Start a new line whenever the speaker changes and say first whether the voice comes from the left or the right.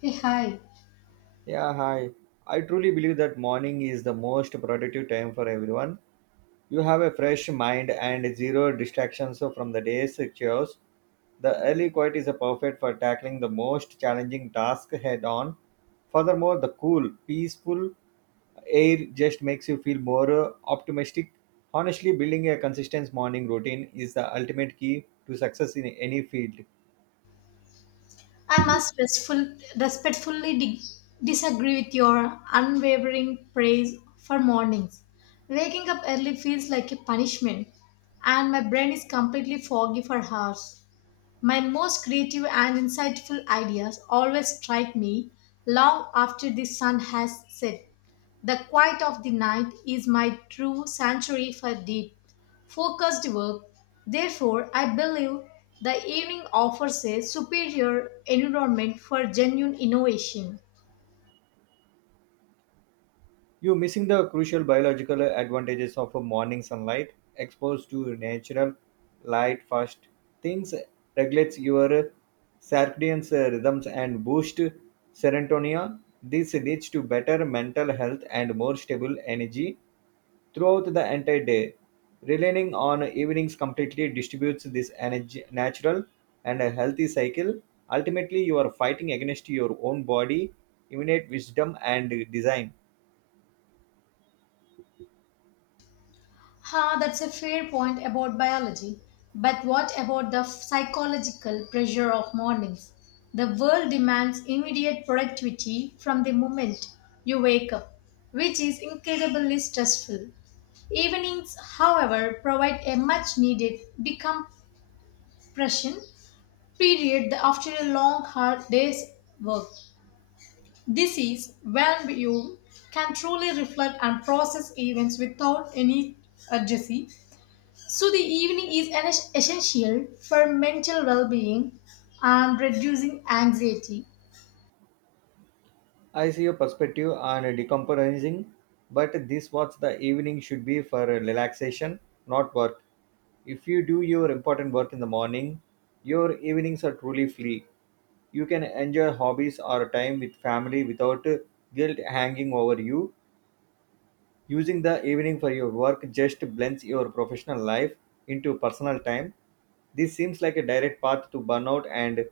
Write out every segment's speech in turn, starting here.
left: Hey, hi.
right: Yeah, hi. I truly believe that morning is the most productive time for everyone. You have a fresh mind and zero distractions from the day's chores. The early quiet is perfect for tackling the most challenging task head on. Furthermore, the cool, peaceful air just makes you feel more optimistic. Honestly, building a consistent morning routine is the ultimate key to success in any field.
left: I must respectfully di- disagree with your unwavering praise for mornings. Waking up early feels like a punishment, and my brain is completely foggy for hours. My most creative and insightful ideas always strike me long after the sun has set. The quiet of the night is my true sanctuary for deep, focused work. Therefore, I believe the evening offers a superior environment for genuine innovation.
right: You're missing the crucial biological advantages of a morning sunlight. Exposed to natural light first things regulates your circadian rhythms and boost serotonin. This leads to better mental health and more stable energy throughout the entire day. Relying on evenings completely distributes this energy natural and a healthy cycle. Ultimately, you are fighting against your own body, innate wisdom, and design.
left: Ha, that's a fair point about biology. But what about the psychological pressure of mornings? The world demands immediate productivity from the moment you wake up, which is incredibly stressful. Evenings, however, provide a much needed decompression period after a long, hard day's work. This is when you can truly reflect and process events without any urgency, so the evening is essential for mental well-being and reducing anxiety.
right: I see your perspective on decompressing, but this what the evening should be for relaxation, not work. If you do your important work in the morning, your evenings are truly free. You can enjoy hobbies or time with family without guilt hanging over you. Using the evening for your work just blends your professional life into personal time. This seems like a direct path to burnout and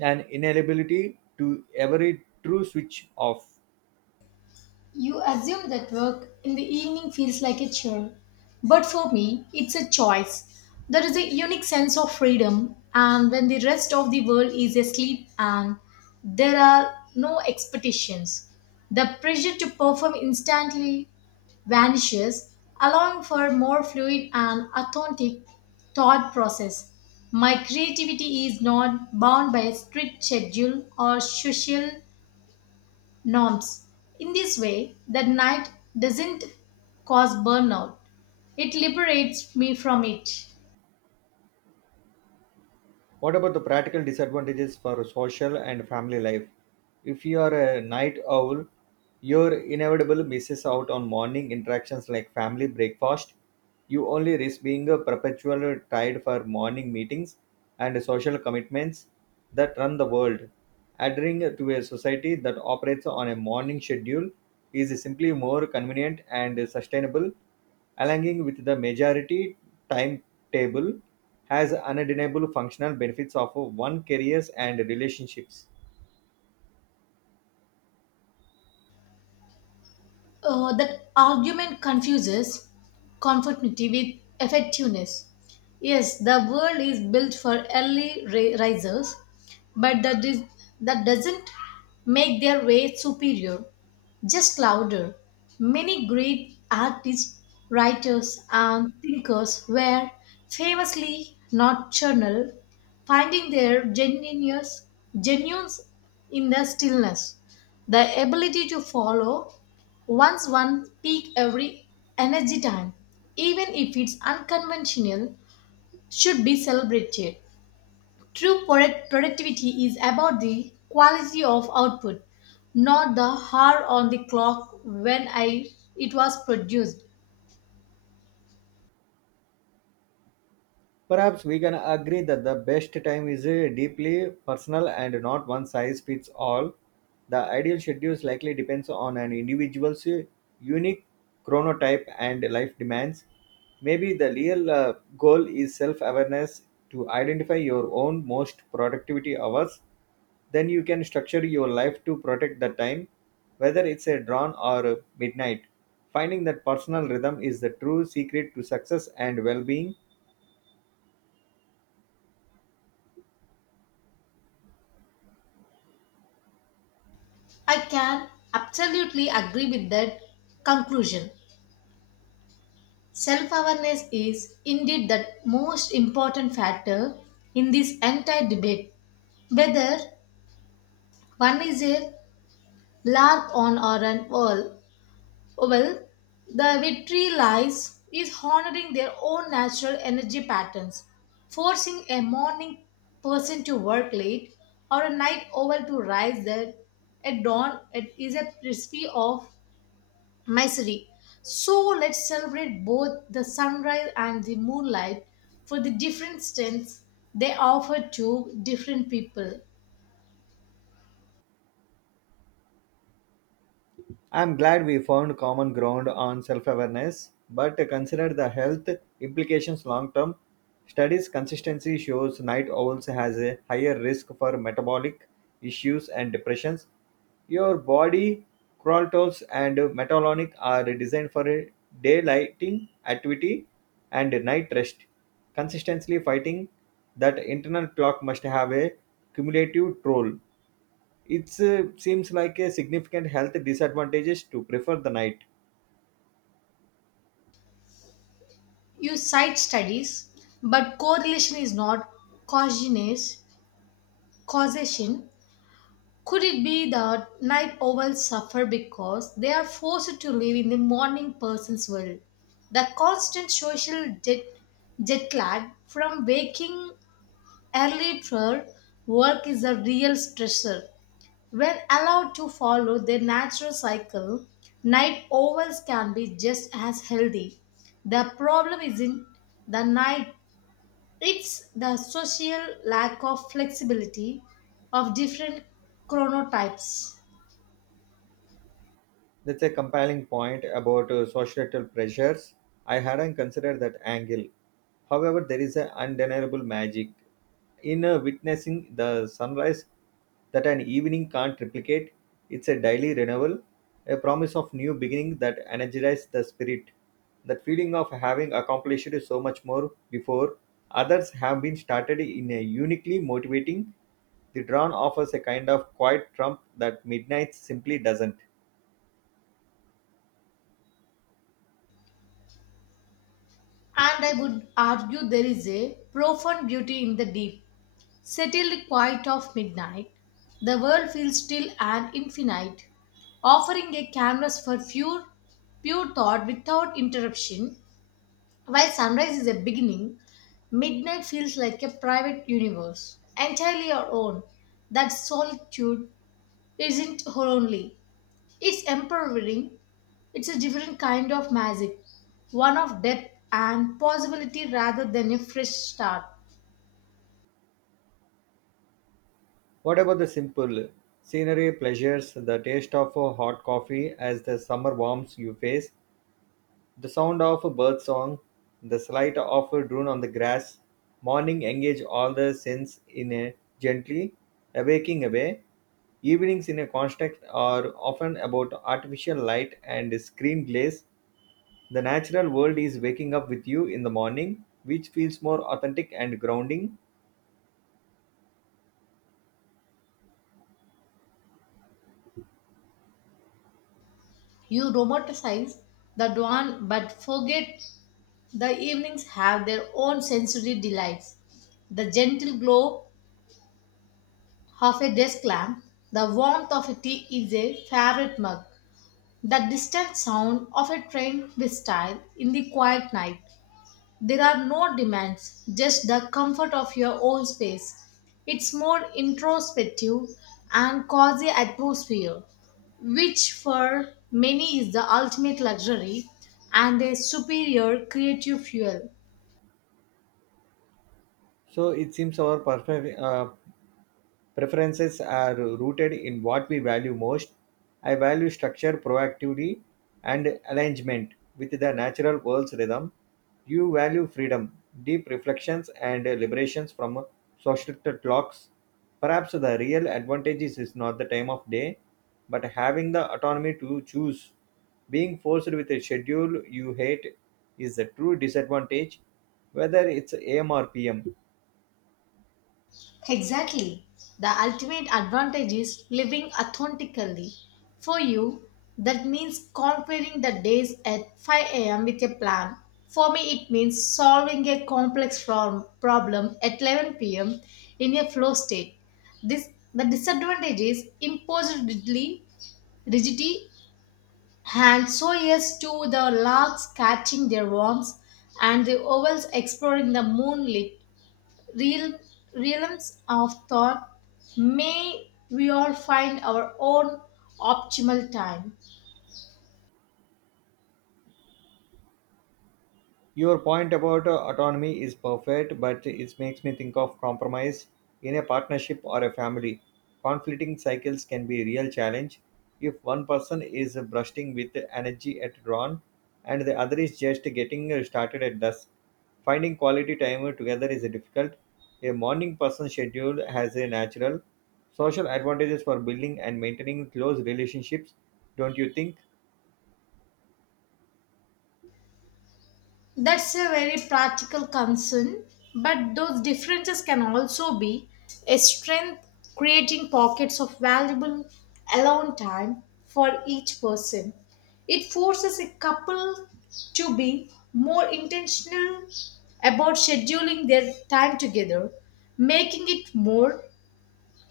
right: an inability to every true switch off.
left: You assume that work in the evening feels like a chore, but for me, it's a choice. There is a unique sense of freedom, and when the rest of the world is asleep and there are no expectations, the pressure to perform instantly vanishes, allowing for more fluid and authentic thought process. My creativity is not bound by a strict schedule or social norms. In this way, the night doesn't cause burnout, it liberates me from it.
right: What about the practical disadvantages for social and family life? If you are a night owl, your inevitable misses out on morning interactions like family breakfast. You only risk being a perpetual tied for morning meetings and social commitments that run the world. Adhering to a society that operates on a morning schedule is simply more convenient and sustainable, aligning with the majority timetable has undeniable functional benefits of one careers and relationships.
left: That argument confuses conformity with effectiveness. Yes, the world is built for early risers, but that doesn't make their way superior, just louder. Many great artists, writers, and thinkers were famously nocturnal, finding their genuines in the stillness. The ability to follow once one peak every energy time, even if it's unconventional, should be celebrated. True productivity is about the quality of output, not the hour on the clock when I it was produced.
right: Perhaps we can agree that the best time is deeply personal and not one size fits all. The ideal schedule likely depends on an individual's unique chronotype and life demands. Maybe the real goal is self awareness to identify your own most productivity hours. Then you can structure your life to protect the time, whether it's a dawn or a midnight. Finding that personal rhythm is the true secret to success and well being.
left: I can absolutely agree with that conclusion. Self awareness is indeed the most important factor in this entire debate. Whether one is a lark on or an owl. Well, the victory lies is honoring their own natural energy patterns, forcing a morning person to work late or a night owl to rise there at dawn. It is a recipe of misery. So let's celebrate both the sunrise and the moonlight for the different strengths they offer to different people.
right: I'm glad we found common ground on self awareness, but consider the health implications long term. Studies consistency shows night owls has a higher risk for metabolic issues and depressions. Your body chronotypes and metabolic are designed for a daylighting activity and night rest. Consistently fighting that internal clock must have a cumulative toll. It seems like a significant health disadvantages to prefer the night.
left: You cite studies, but correlation is not causiness- causation. Could it be that night owls suffer because they are forced to live in the morning person's world? The constant social jet lag from waking early for work is a real stressor. When allowed to follow their natural cycle, night owls can be just as healthy. The problem isn't the night, it's the social lack of flexibility of different chronotypes.
right: That's a compelling point about societal pressures. I hadn't considered that angle. However, there is an undeniable magic in witnessing the sunrise that an evening can't replicate. It's a daily renewal, a promise of new beginning that energizes the spirit. That feeling of having accomplished so much more before others have been started in a uniquely motivating. The dawn offers a kind of quiet trump that midnight simply doesn't.
left: And I would argue there is a profound beauty in the deep, settled quiet of midnight. The world feels still and infinite, offering a canvas for pure thought without interruption. While sunrise is a beginning, midnight feels like a private universe, entirely our own. That solitude isn't lonely, it's empowering. It's a different kind of magic, one of depth and possibility rather than a fresh start.
right: What about the simple scenery, pleasures, the taste of a hot coffee as the summer warms your face, the sound of a bird song, the slight of a drone on the grass? Morning engage all the sense in a gently awaking away. Evenings in a construct are often about artificial light and screen glaze. The natural world is waking up with you in the morning, which feels more authentic and grounding.
left: You romanticize the dawn but forget the evenings have their own sensory delights. The gentle glow of a desk lamp, the warmth of a tea is a favorite mug, the distant sound of a train with style in the quiet night. There are no demands, just the comfort of your own space. It's more introspective and cozy atmosphere, which for many is the ultimate luxury and a superior creative fuel.
right: So it seems our perfect. Preferences are rooted in what we value most. I value structure, proactivity, and alignment with the natural world's rhythm. You value freedom, deep reflections, and liberations from social clocks. Perhaps the real advantage is not the time of day, but having the autonomy to choose. Being forced with a schedule you hate is a true disadvantage, whether it's AM or PM.
left: Exactly. The ultimate advantage is living authentically. For you, that means conquering the days at 5 a.m. with a plan. For me, it means solving a complex problem at 11 p.m. in a flow state. This the disadvantage is imposed rigidity, and so yes to the larks catching their worms and the ovals exploring the moonlit real realms of thought, may we all find our own optimal time.
right: Your point about autonomy is perfect, but it makes me think of compromise in a partnership or a family. Conflicting cycles can be a real challenge. If one person is bursting with energy at dawn and the other is just getting started at dusk, finding quality time together is difficult. A morning person schedule has a natural social advantages for building and maintaining close relationships, don't you think?
left: That's a very practical concern, but those differences can also be a strength, creating pockets of valuable alone time for each person. It forces a couple to be more intentional about scheduling their time together, making it more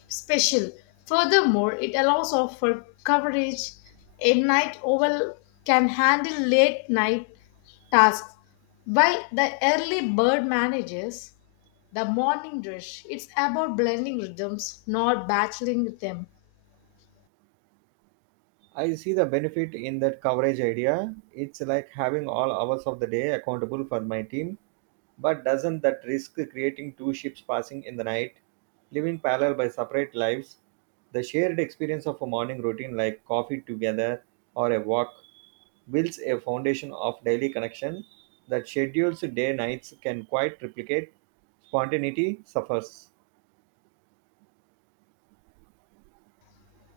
left: special. Furthermore, it allows of for coverage. A night owl can handle late night tasks, while the early bird manages the morning rush. It's about blending rhythms, not battling with them.
right: I see the benefit in that coverage idea. It's like having all hours of the day accountable for my team. But doesn't that risk creating two ships passing in the night, living parallel by separate lives? The shared experience of a morning routine like coffee together or a walk builds a foundation of daily connection that schedules day nights can quite replicate. Spontaneity suffers.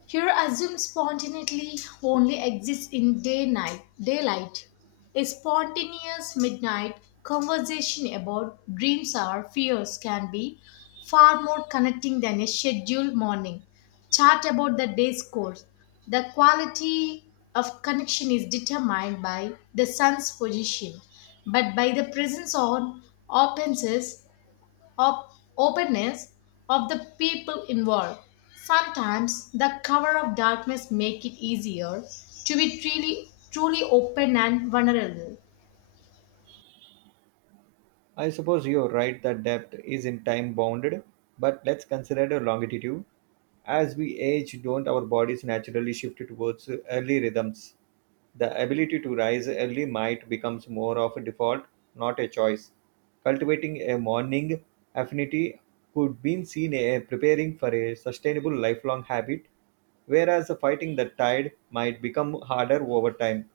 left: Here, assume spontaneity only exists in daylight. A spontaneous midnight conversation about dreams or fears can be far more connecting than a scheduled morning. Chat about the day's course. The quality of connection is determined by the sun's position, but by the presence on opens of openness of the people involved. Sometimes the cover of darkness make it easier to be truly open and vulnerable.
right: I suppose you're right that depth is in time bounded, but let's consider the longitude. As we age, don't our bodies naturally shift towards early rhythms? The ability to rise early might becomes more of a default, not a choice. Cultivating a morning affinity could be seen as preparing for a sustainable lifelong habit, whereas fighting the tide might become harder over time.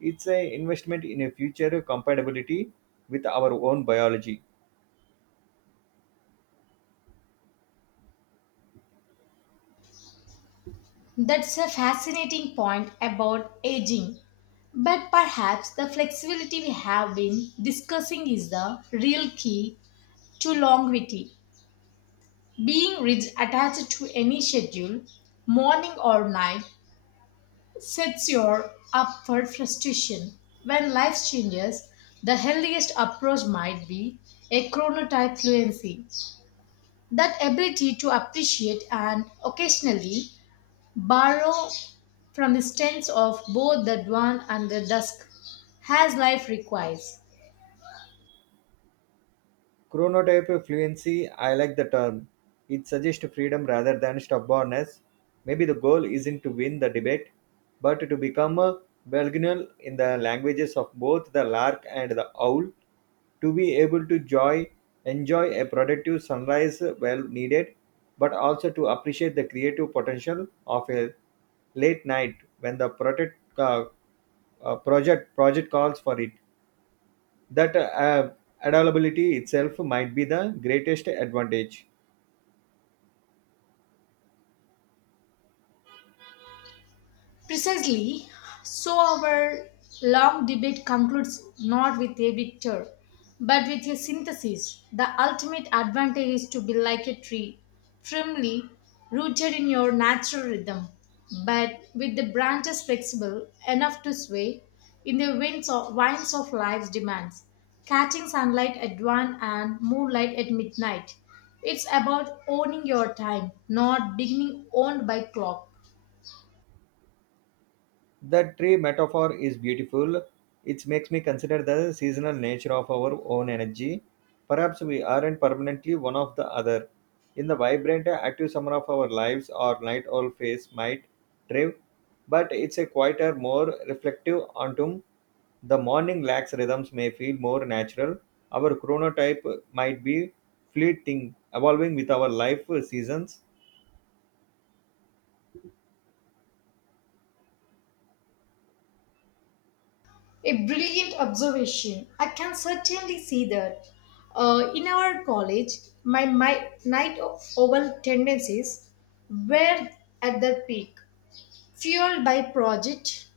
right: It's an investment in a future compatibility with our own biology.
left: That's a fascinating point about aging. But perhaps the flexibility we have been discussing is the real key to longevity. Being rigid attached to any schedule, morning or night, sets you up for frustration. When life changes, the healthiest approach might be a chronotype fluency, that ability to appreciate and occasionally borrow from the strengths of both the dawn and the dusk, as life requires.
right: Chronotype fluency, I like the term. It suggests freedom rather than stubbornness. Maybe the goal isn't to win the debate, but to become a bilingual in the languages of both the lark and the owl, to be able to joy, enjoy a productive sunrise well needed, but also to appreciate the creative potential of a late night when the project calls for it that adaptability itself might be the greatest advantage.
left: Precisely, so our long debate concludes not with a victor, but with a synthesis. The ultimate advantage is to be like a tree, firmly rooted in your natural rhythm, but with the branches flexible enough to sway in the winds of life's demands, catching sunlight at dawn and moonlight at midnight. It's about owning your time, not beginning owned by clock.
right: The tree metaphor is beautiful. It makes me consider the seasonal nature of our own energy. Perhaps we aren't permanently one of the other. In the vibrant, active summer of our lives, our night owl face might drive, but it's a quieter, more reflective autumn. The morning lax rhythms may feel more natural. Our chronotype might be fleeting, evolving with our life seasons.
left: A brilliant observation. I can certainly see that. In our college, my night owl tendencies were at their peak, fueled by project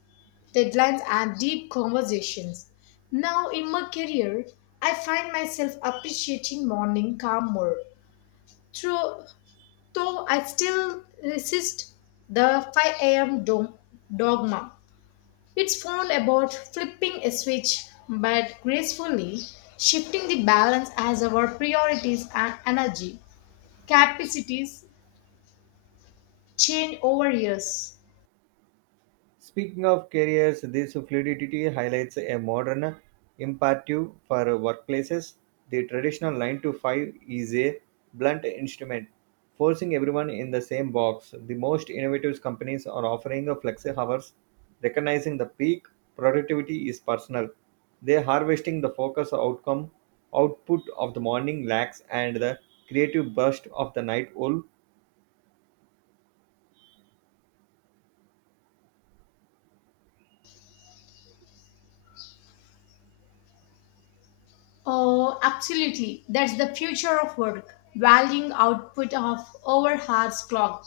left: deadlines and deep conversations. Now, in my career, I find myself appreciating morning calm more, through, though I still resist the 5 a.m. Dogma. It's all about flipping a switch, but gracefully shifting the balance as our priorities and energy capacities change over years.
right: Speaking of careers, this fluidity highlights a modern imperative for workplaces. The traditional 9 to 5 is a blunt instrument, forcing everyone in the same box. The most innovative companies are offering flexi hours, recognizing the peak productivity is personal. They are harvesting the focus outcome output of the morning lacks and the creative burst of the night owl.
left: Oh, absolutely. That's the future of work. Valuing output of over hours clock.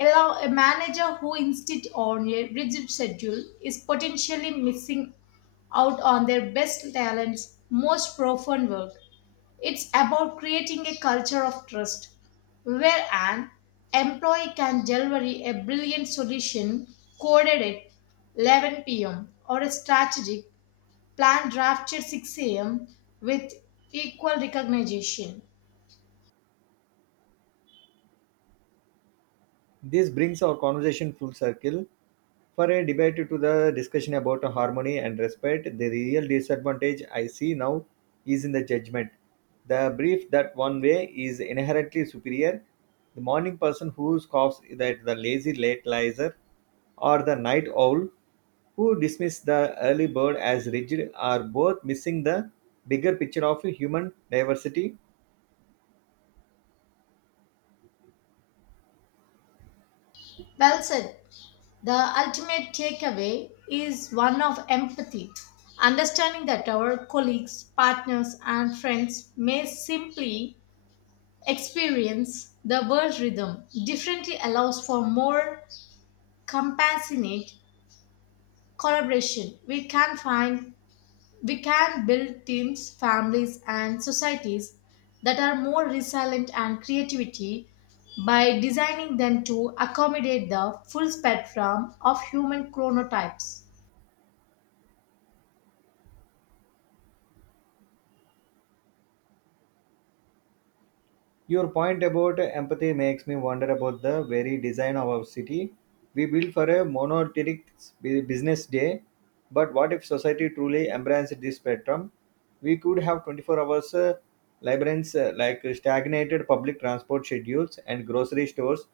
left: Allow a manager who insists on a rigid schedule is potentially missing out on their best talents, most profound work. It's about creating a culture of trust where an employee can deliver a brilliant solution coded at 11 p.m. or a strategic plan drafted 6 a.m. with equal recognition.
right: This brings our conversation full circle for a debate to the discussion about harmony and respect. The real disadvantage I see now is in the judgment. The belief that one way is inherently superior. The morning person who scoffs at the lazy late lizer or the night owl who dismiss the early bird as rigid are both missing the bigger picture of human diversity.
left: Well said. The ultimate takeaway is one of empathy, understanding that our colleagues, partners, and friends may simply experience the world rhythm differently allows for more compassionate collaboration. We can find, we can build teams, families, and societies that are more resilient and creativity by designing them to accommodate the full spectrum of human chronotypes.
right: Your point about empathy makes me wonder about the very design of our city. We built for a monolithic business day, but what if society truly embraced this spectrum? We could have 24 hours labyrinths like stagnated public transport schedules and grocery stores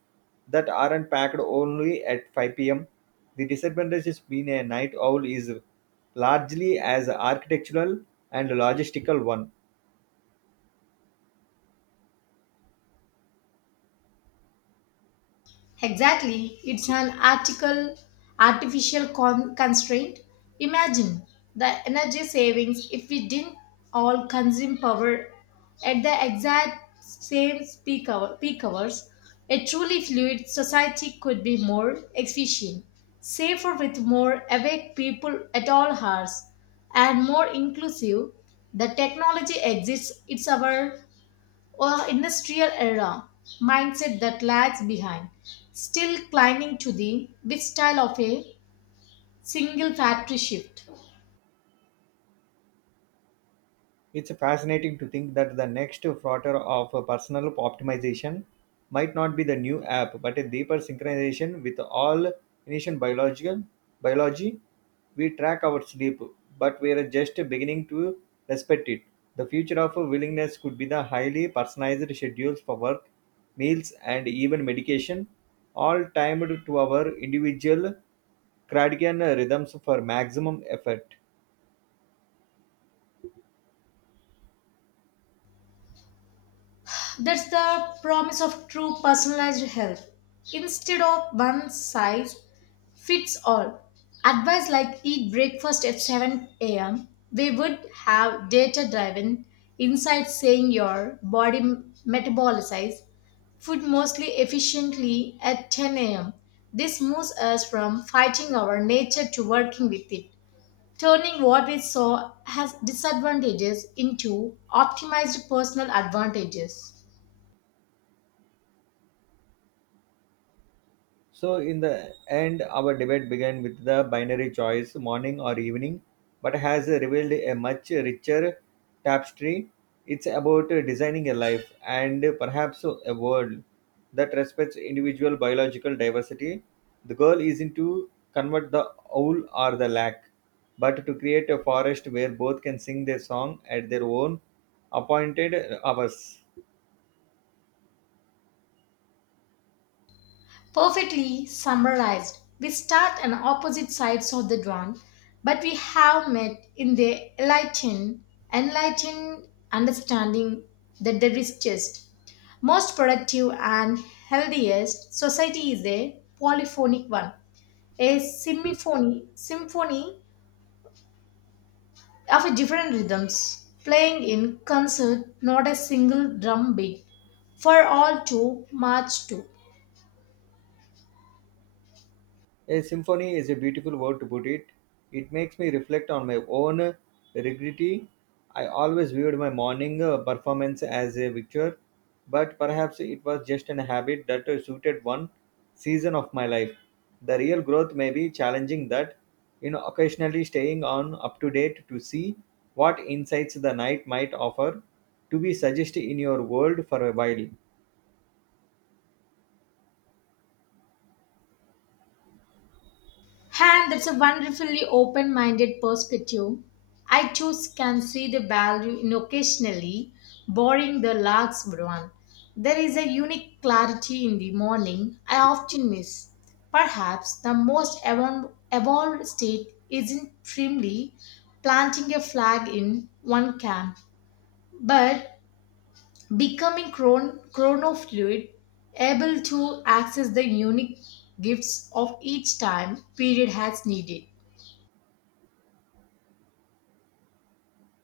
right: that aren't packed only at 5 pm. The disadvantage is being a night owl is largely as architectural and logistical one.
left: Exactly, it's artificial constraint. Imagine the energy savings if we didn't all consume power at the exact same peak hours. A truly fluid society could be more efficient, safer with more awake people at all hours, and more inclusive. The technology exists, it's our or industrial era mindset that lags behind, still clinging to the big style of a single factory shift.
right: It's fascinating to think that the next frontier of personal optimization might not be the new app, but a deeper synchronization with all Initian biological biology. We track our sleep, but we are just beginning to respect it. The future of willingness could be the highly personalized schedules for work, meals, and even medication, all timed to our individual circadian rhythms for maximum effect.
left: That's the promise of true personalized help. Instead of one size fits all, advice like eat breakfast at 7 a.m., we would have data driven insights saying your body metabolizes food mostly efficiently at 10 a.m. This moves us from fighting our nature to working with it, turning what we saw as disadvantages into optimized personal advantages.
right: So, in the end, our debate began with the binary choice morning or evening, but has revealed a much richer tapestry. It's about designing a life and perhaps a world that respects individual biological diversity. The goal isn't to convert the owl or the lack, but to create a forest where both can sing their song at their own appointed hours.
left: Perfectly summarized, we start on opposite sides of the dawn, but we have met in the enlightened understanding that the richest, most productive, and healthiest society is a polyphonic one, a symphony of different rhythms playing in concert, not a single drum beat, for all to march to.
right: A symphony is a beautiful word to put it. It makes me reflect on my own regret. I always viewed my morning performance as a victory, but perhaps it was just an habit that suited one season of my life. The real growth may be challenging that, you know, occasionally staying on up to date to see what insights the night might offer to be suggested in your world for a while.
left: And that's a wonderfully open minded perspective. I choose can see the value in occasionally borrowing the lark's one. There is a unique clarity in the morning I often miss. Perhaps the most evolved state isn't primly planting a flag in one camp, but becoming chronofluid, able to access the unique gifts of each time period has needed.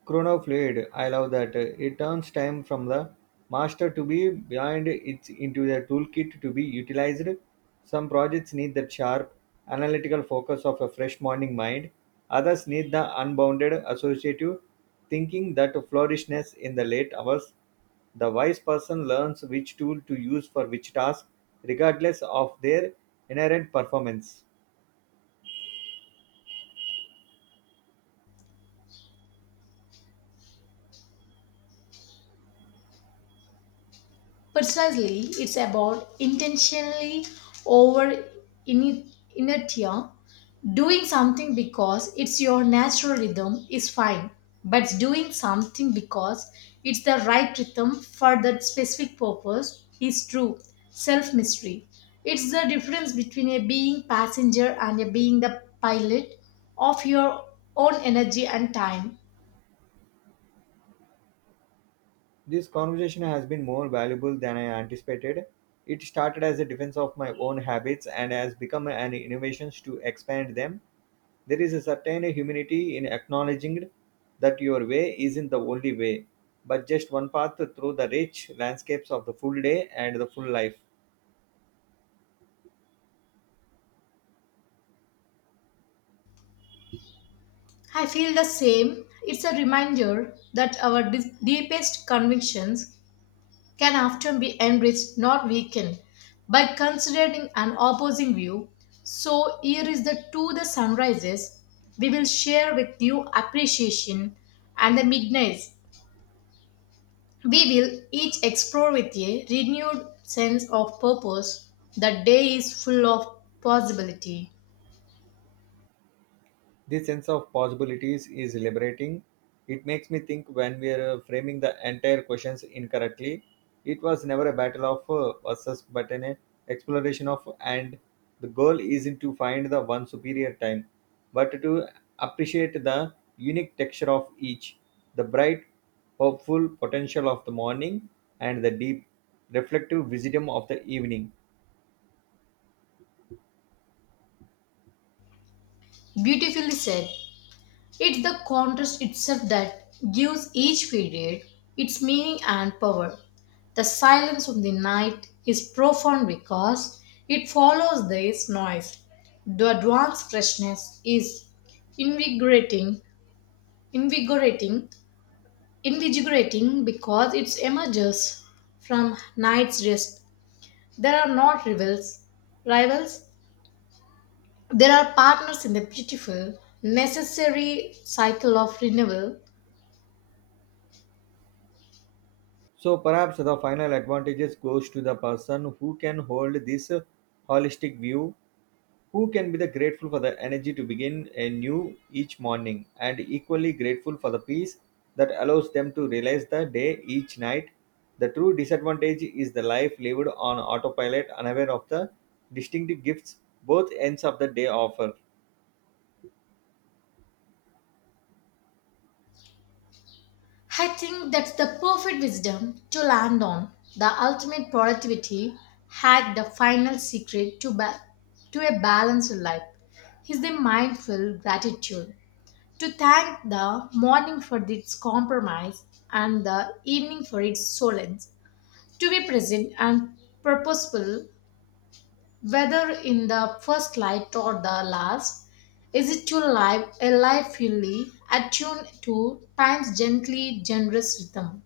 right: Chronofluid. I love that. It turns time from the master to be behind it into the toolkit to be utilized. Some projects need that sharp, analytical focus of a fresh morning mind. Others need the unbounded associative thinking that flourishness in the late hours. The wise person learns which tool to use for which task, regardless of their inherent performance.
left: Precisely, it's about intentionally over ini- inertia. Doing something because it's your natural rhythm is fine, but doing something because it's the right rhythm for that specific purpose is true self mystery. It's the difference between a being passenger and a being the pilot of your own energy and time.
right: This conversation has been more valuable than I anticipated. It started as a defense of my own habits and has become an innovation to expand them. There is a certain humanity in acknowledging that your way isn't the only way, but just one path through the rich landscapes of the full day and the full life.
left: I feel the same. It's a reminder that our deepest convictions can often be enriched, not weakened, by considering an opposing view. So, here is the two the sunrises. We will share with you appreciation and the midnights. We will each explore with a renewed sense of purpose. The day is full of possibility.
right: This sense of possibilities is liberating. It makes me think when we are framing the entire questions incorrectly, it was never a battle of versus, but an exploration of and. The goal isn't to find the one superior time, but to appreciate the unique texture of each, the bright, hopeful potential of the morning, and the deep, reflective wisdom of the evening.
left: Beautifully said. It's the contrast itself that gives each period its meaning and power. The silence of the night is profound because it follows this noise. The advanced freshness is invigorating, invigorating, invigorating because it emerges from night's rest. There are not rivals. There are partners in the beautiful, necessary cycle of renewal.
right: So perhaps the final advantages goes to the person who can hold this holistic view, who can be the grateful for the energy to begin anew each morning and equally grateful for the peace that allows them to realize the day each night. The true disadvantage is the life lived on autopilot unaware of the distinctive gifts both ends of the day offer.
left: I think that's the perfect wisdom to land on. The ultimate productivity hack, the final secret to a balanced life, is the mindful gratitude. To thank the morning for its compromise and the evening for its solace. To be present and purposeful, whether in the first light or the last. Is it to live a life fully attuned to time's gently generous rhythm?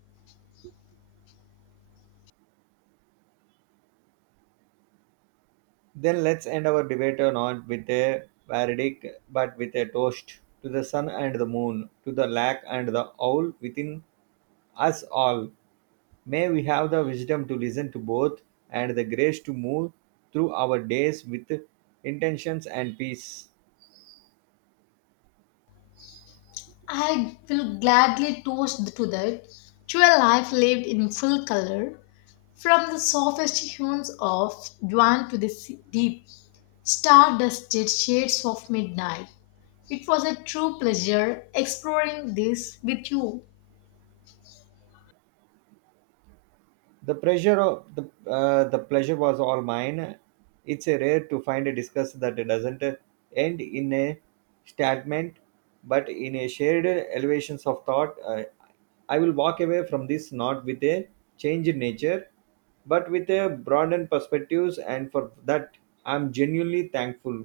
right: Then let's end our debate or not with a verdict, but with a toast to the sun and the moon, to the lack and the owl within us all. May we have the wisdom to listen to both and the grace to move through our days with intentions and peace.
left: I will gladly toast to that, to a life lived in full color, from the softest hues of dawn to the deep, star dusted shades of midnight. It was a true pleasure exploring this with you.
right: The pressure of the pleasure was all mine. It's a rare to find a discuss that doesn't end in a statement, but in a shared elevations of thought. I will walk away from this not with a change in nature, but with a broadened perspectives, and for that I'm genuinely thankful.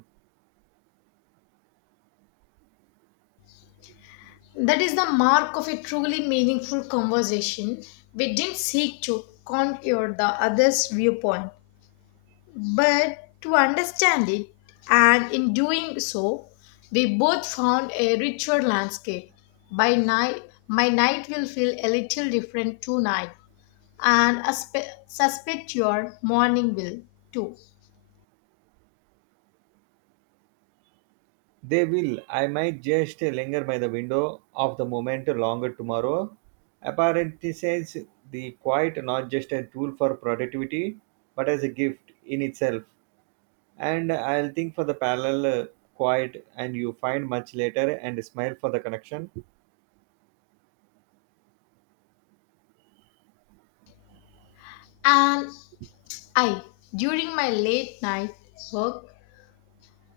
left: That is the mark of a truly meaningful conversation. We didn't seek to conquer the other's viewpoint, but to understand it, and in doing so, we both found a richer landscape. By night, my night will feel a little different tonight, and I suspect your morning will too.
right: They will. I might just linger by the window of the moment longer tomorrow. Apparently says the quiet not just a tool for productivity, but as a gift in itself. And I'll think for the parallel quiet and you find much later and smile for the connection.
left: And I, during my late night work,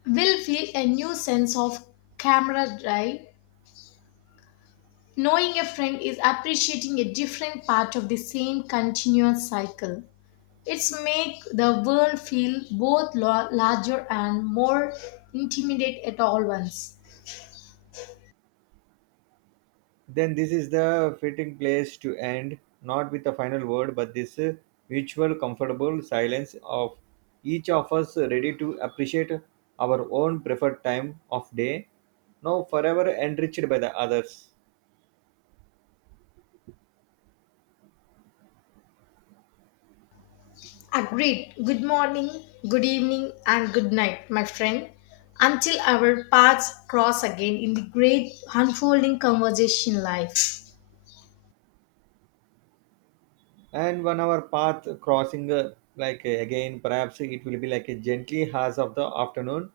left: will feel a new sense of camaraderie, knowing a friend is appreciating a different part of the same continuous cycle. It's make the world feel both larger and more intimate at all once.
right: Then this is the fitting place to end, not with a final word, but this mutual comfortable silence of each of us ready to appreciate our own preferred time of day, now forever enriched by the others.
left: Agreed. Good morning, good evening, and good night, my friend. Until our paths cross again in the great unfolding conversation life.
right: And when our path crossing, again, perhaps it will be like a gently haze of the afternoon,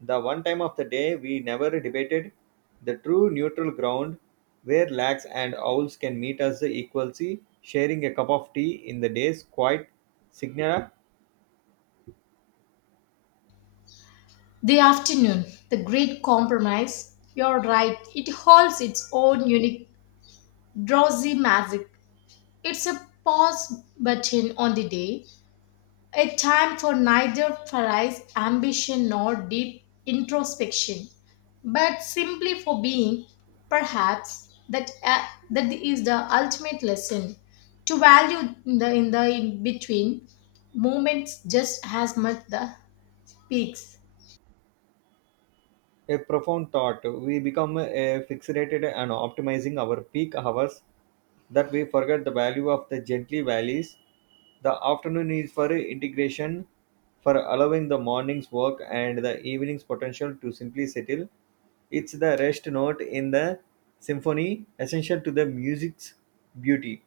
right: the one time of the day we never debated, the true neutral ground where laks and owls can meet as the equalcy, sharing a cup of tea in the day's quiet signal
left: The afternoon, the great compromise. You're right, it holds its own unique, drowsy magic. It's a pause button on the day, a time for neither prize, ambition, nor deep introspection, but simply for being. Perhaps that is the ultimate lesson to value in the in between moments just as much the peaks.
right: a profound thought. We become a fixated and optimizing our peak hours that we forget the value of the gently valleys. The afternoon is for integration, for allowing the morning's work and the evening's potential to simply settle. It's the rest note in the symphony, essential to the music's beauty.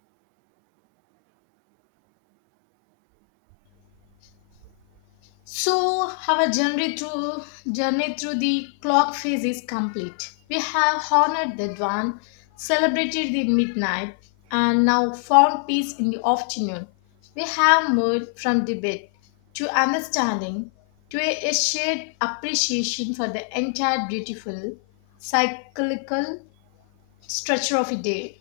left: So our journey through the clock phase is complete. We have honored the dawn, celebrated the midnight, and now found peace in the afternoon. We have moved from debate to understanding to a shared appreciation for the entire beautiful cyclical structure of a day.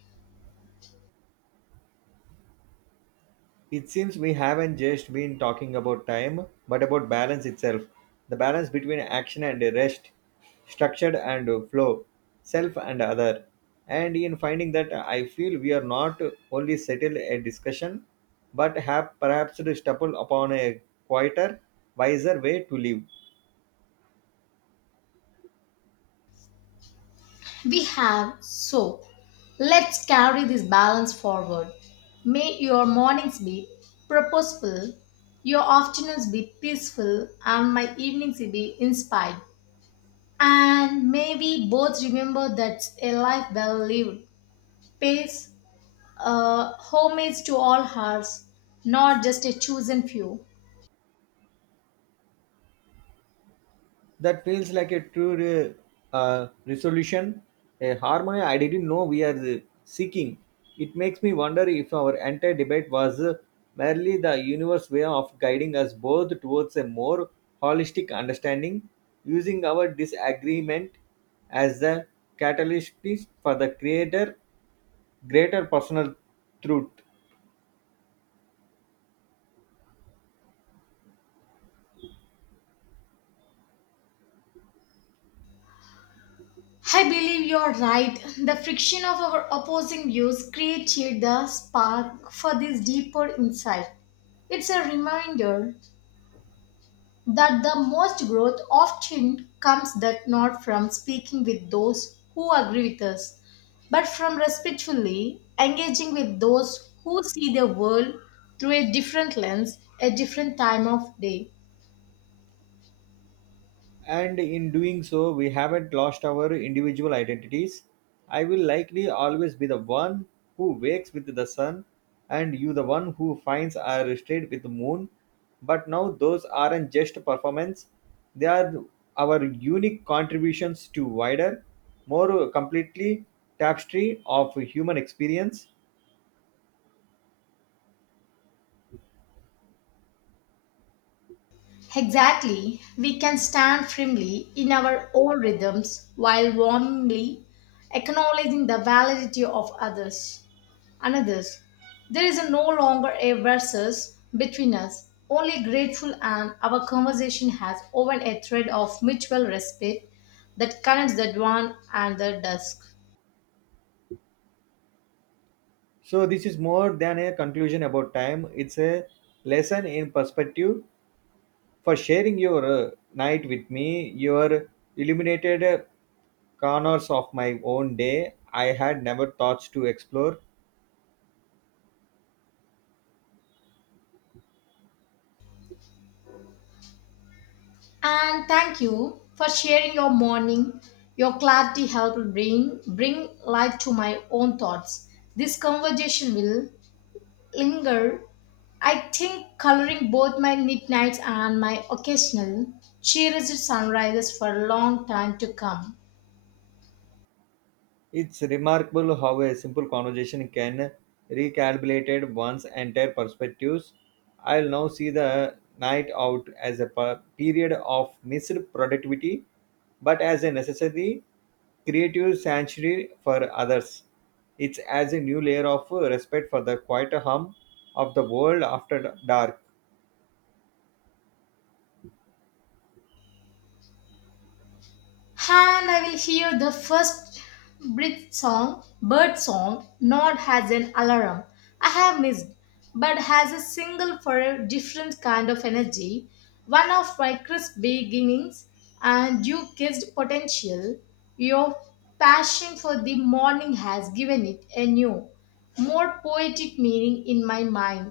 right: It seems we haven't just been talking about time, but about balance itself. The balance between action and rest, structured and flow, self and other. And in finding that, I feel we are not only settled a discussion, but have perhaps stumbled upon a quieter, wiser way to live.
left: We have, so let's carry this balance forward. May your mornings be purposeful, your afternoons be peaceful, and my evenings be inspired. And may we both remember that a life well lived pays homage to all hearts, not just a chosen few.
right: That feels like a true resolution, a harmony I didn't know we are seeking. It makes me wonder if our entire debate was merely the universe way of guiding us both towards a more holistic understanding, using our disagreement as the catalyst for the creator greater personal truth.
left: I believe you're right. The friction of our opposing views created the spark for this deeper insight. It's a reminder that the most growth often comes that not from speaking with those who agree with us, but from respectfully engaging with those who see the world through a different lens, a different time of day.
right: And in doing so we haven't lost our individual identities. I will likely always be the one who wakes with the sun and you the one who finds are stayed with the moon, but now those aren't just performance, they are our unique contributions to wider more completely tapestry of human experience.
left: Exactly. We can stand firmly in our own rhythms while warmly acknowledging the validity of others. Another's. There is no longer a versus between us, only grateful, and our conversation has woven a thread of mutual respect that connects the dawn and the dusk.
right: So this is more than a conclusion about time, it's a lesson in perspective for sharing your night with me. Your illuminated corners of my own day I had never thought to explore.
left: And thank you for sharing your morning. Your clarity helped bring light to my own thoughts. This conversation will linger, I think coloring both my midnights and my occasional cherished sunrises for a long time to come.
right: It's remarkable how a simple conversation can recalibrate one's entire perspectives. I'll now see the night out as a period of missed productivity, but as a necessary creative sanctuary for others. It's as a new layer of respect for the quiet hum of the world after dark.
left: And I will hear the first bird song, not as an alarm I have missed, but as a single for a different kind of energy, one of my crisp beginnings, and you kissed potential. Your passion for the morning has given it a new, more poetic meaning in my mind.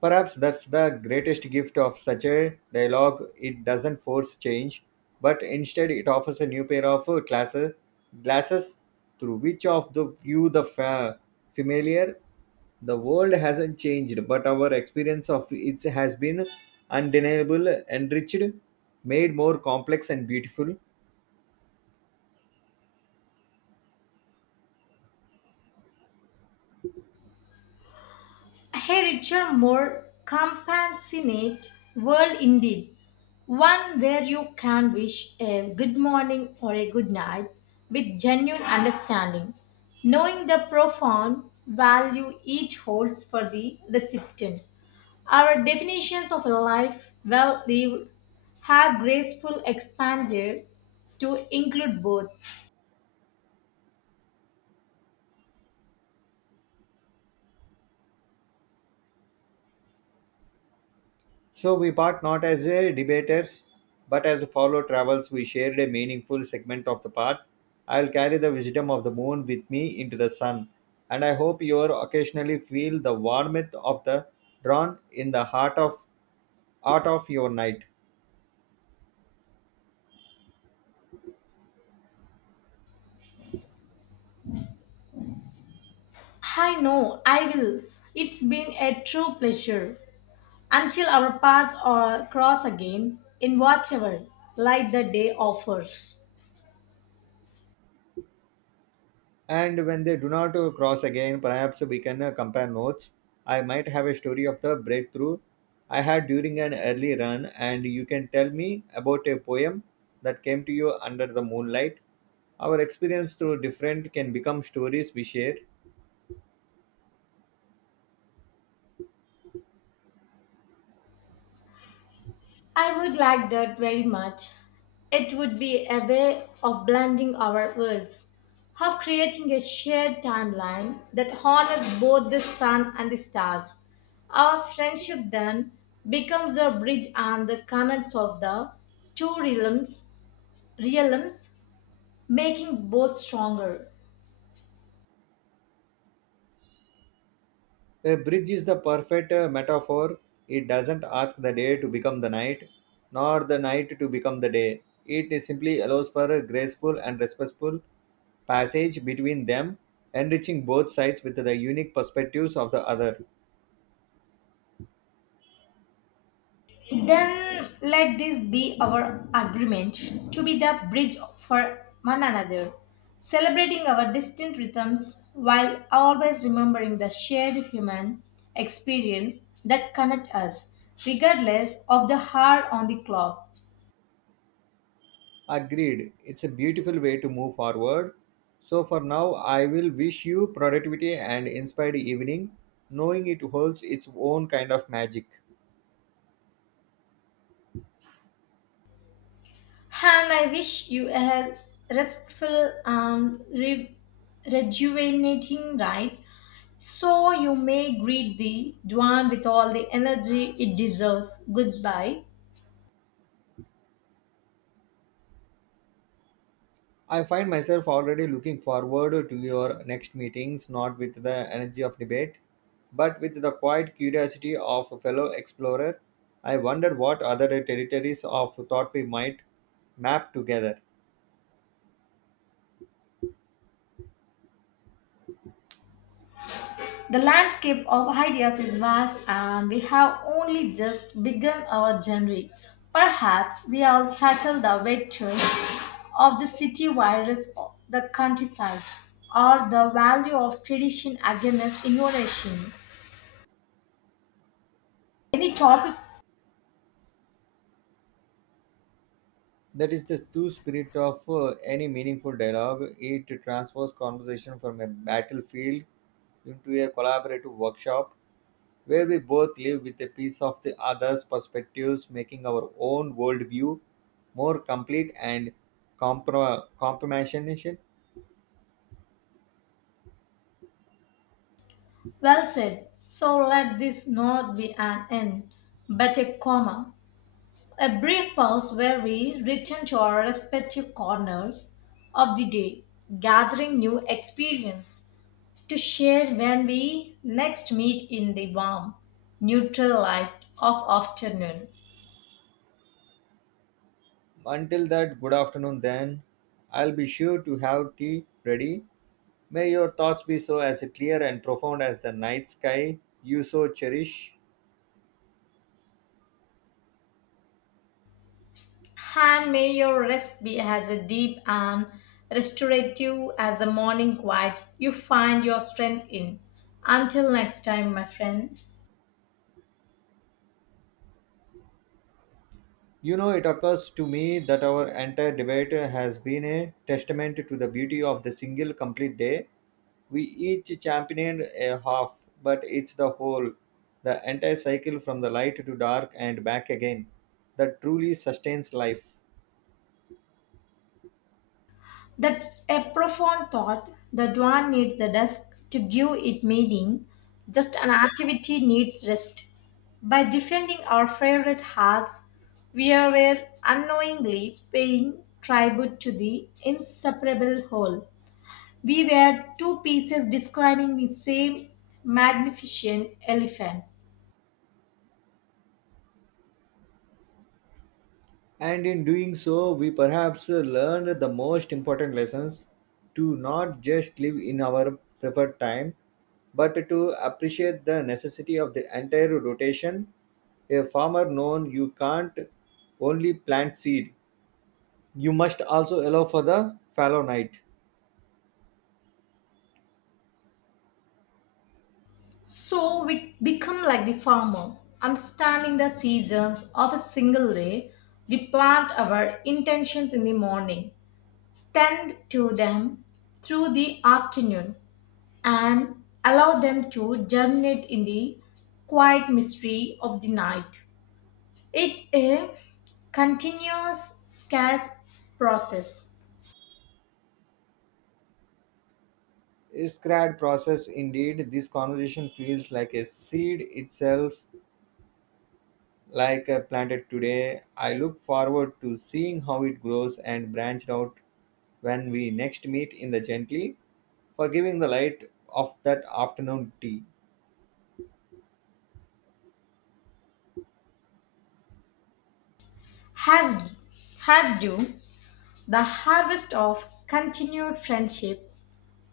right: Perhaps that's the greatest gift of such a dialogue. It doesn't force change, but instead it offers a new pair of glasses through which of the view the familiar. The world hasn't changed, but our experience of it has been undeniable, enriched, made more complex and beautiful.
left: A richer, more compassionate world indeed. One where you can wish a good morning or a good night with genuine understanding, knowing the profound value each holds for the recipient. Our definitions of a life well lived have graceful expanded to include both.
right: So we part not as a debaters, but as a fellow travels. We shared a meaningful segment of the path. I'll carry the wisdom of the moon with me into the sun, and I hope you occasionally feel the warmth of the drawn in the heart of your night.
left: I know I will. It's been a true pleasure. Until our paths are cross again in whatever light the day offers.
right: And when they do not cross again, perhaps we can compare notes. I might have a story of the breakthrough I had during an early run and you can tell me about a poem that came to you under the moonlight. Our experience through different can become stories we share.
left: I would like that very much. It would be a way of blending our worlds, of creating a shared timeline that honors both the sun and the stars. Our friendship then becomes a bridge and the connects of the two realms, realms making both stronger.
right: A bridge is the perfect metaphor. It doesn't ask the day to become the night, nor the night to become the day. It simply allows for a graceful and respectful passage between them, enriching both sides with the unique perspectives of the other.
left: Then let this be our agreement to be the bridge for one another, celebrating our distinct rhythms while always remembering the shared human experience that connect us, regardless of the hour on the clock.
right: Agreed. It's a beautiful way to move forward. So for now, I will wish you productivity and inspired evening, knowing it holds its own kind of magic.
left: And I wish you a restful and rejuvenating night, so you may greet the dawn with all the energy it deserves. Goodbye.
right: I find myself already looking forward to your next meetings, not with the energy of debate, but with the quiet curiosity of a fellow explorer. I wondered what other territories of thought we might map together.
left: The landscape of ideas is vast and we have only just begun our journey. Perhaps we all tackle the virtues of the city virus, the countryside, or the value of tradition against innovation. Any topic?
right: That is the true spirit of any meaningful dialogue. It transfers conversation from a battlefield into a collaborative workshop where we both live with a piece of the other's perspectives, making our own worldview more complete and compassionate.
left: Well said. So let this not be an end, but a comma. A brief pause where we return to our respective corners of the day, gathering new experience to share when we next meet in the warm, neutral light of afternoon.
right: Until that, good afternoon then. I'll be sure to have tea ready. May your thoughts be so as clear and profound as the night sky you so cherish.
left: And may your rest be as deep and restorative as the morning quiet you find your strength in. Until next time, my friend.
right: You know, it occurs to me that our entire debate has been a testament to the beauty of the single complete day. We each championed a half, but it's the whole, the entire cycle from the light to dark and back again, that truly sustains life.
left: That's a profound thought. The dawn needs the dusk to give it meaning. Just an activity needs rest. By defending our favorite halves, we are were unknowingly paying tribute to the inseparable whole. We were two pieces describing the same magnificent elephant.
right: And in doing so, we perhaps learned the most important lessons to not just live in our preferred time, but to appreciate the necessity of the entire rotation. A farmer known you can't only plant seed, you must also allow for the fallow night.
left: So we become like the farmer, understanding the seasons of a single day. We plant our intentions in the morning, tend to them through the afternoon, and allow them to germinate in the quiet mystery of the night. It a continuous scarce process
right: Is crad process indeed this conversation feels like a seed itself like a planted today. I look forward to seeing how it grows and branched out when we next meet in the gently, forgiving the light of that afternoon tea.
left: has has due the harvest of continued friendship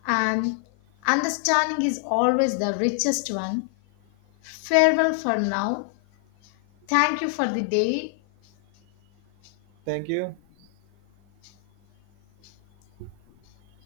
left: and understanding is always the richest one. Farewell for now. Thank you for the day.
right: Thank you.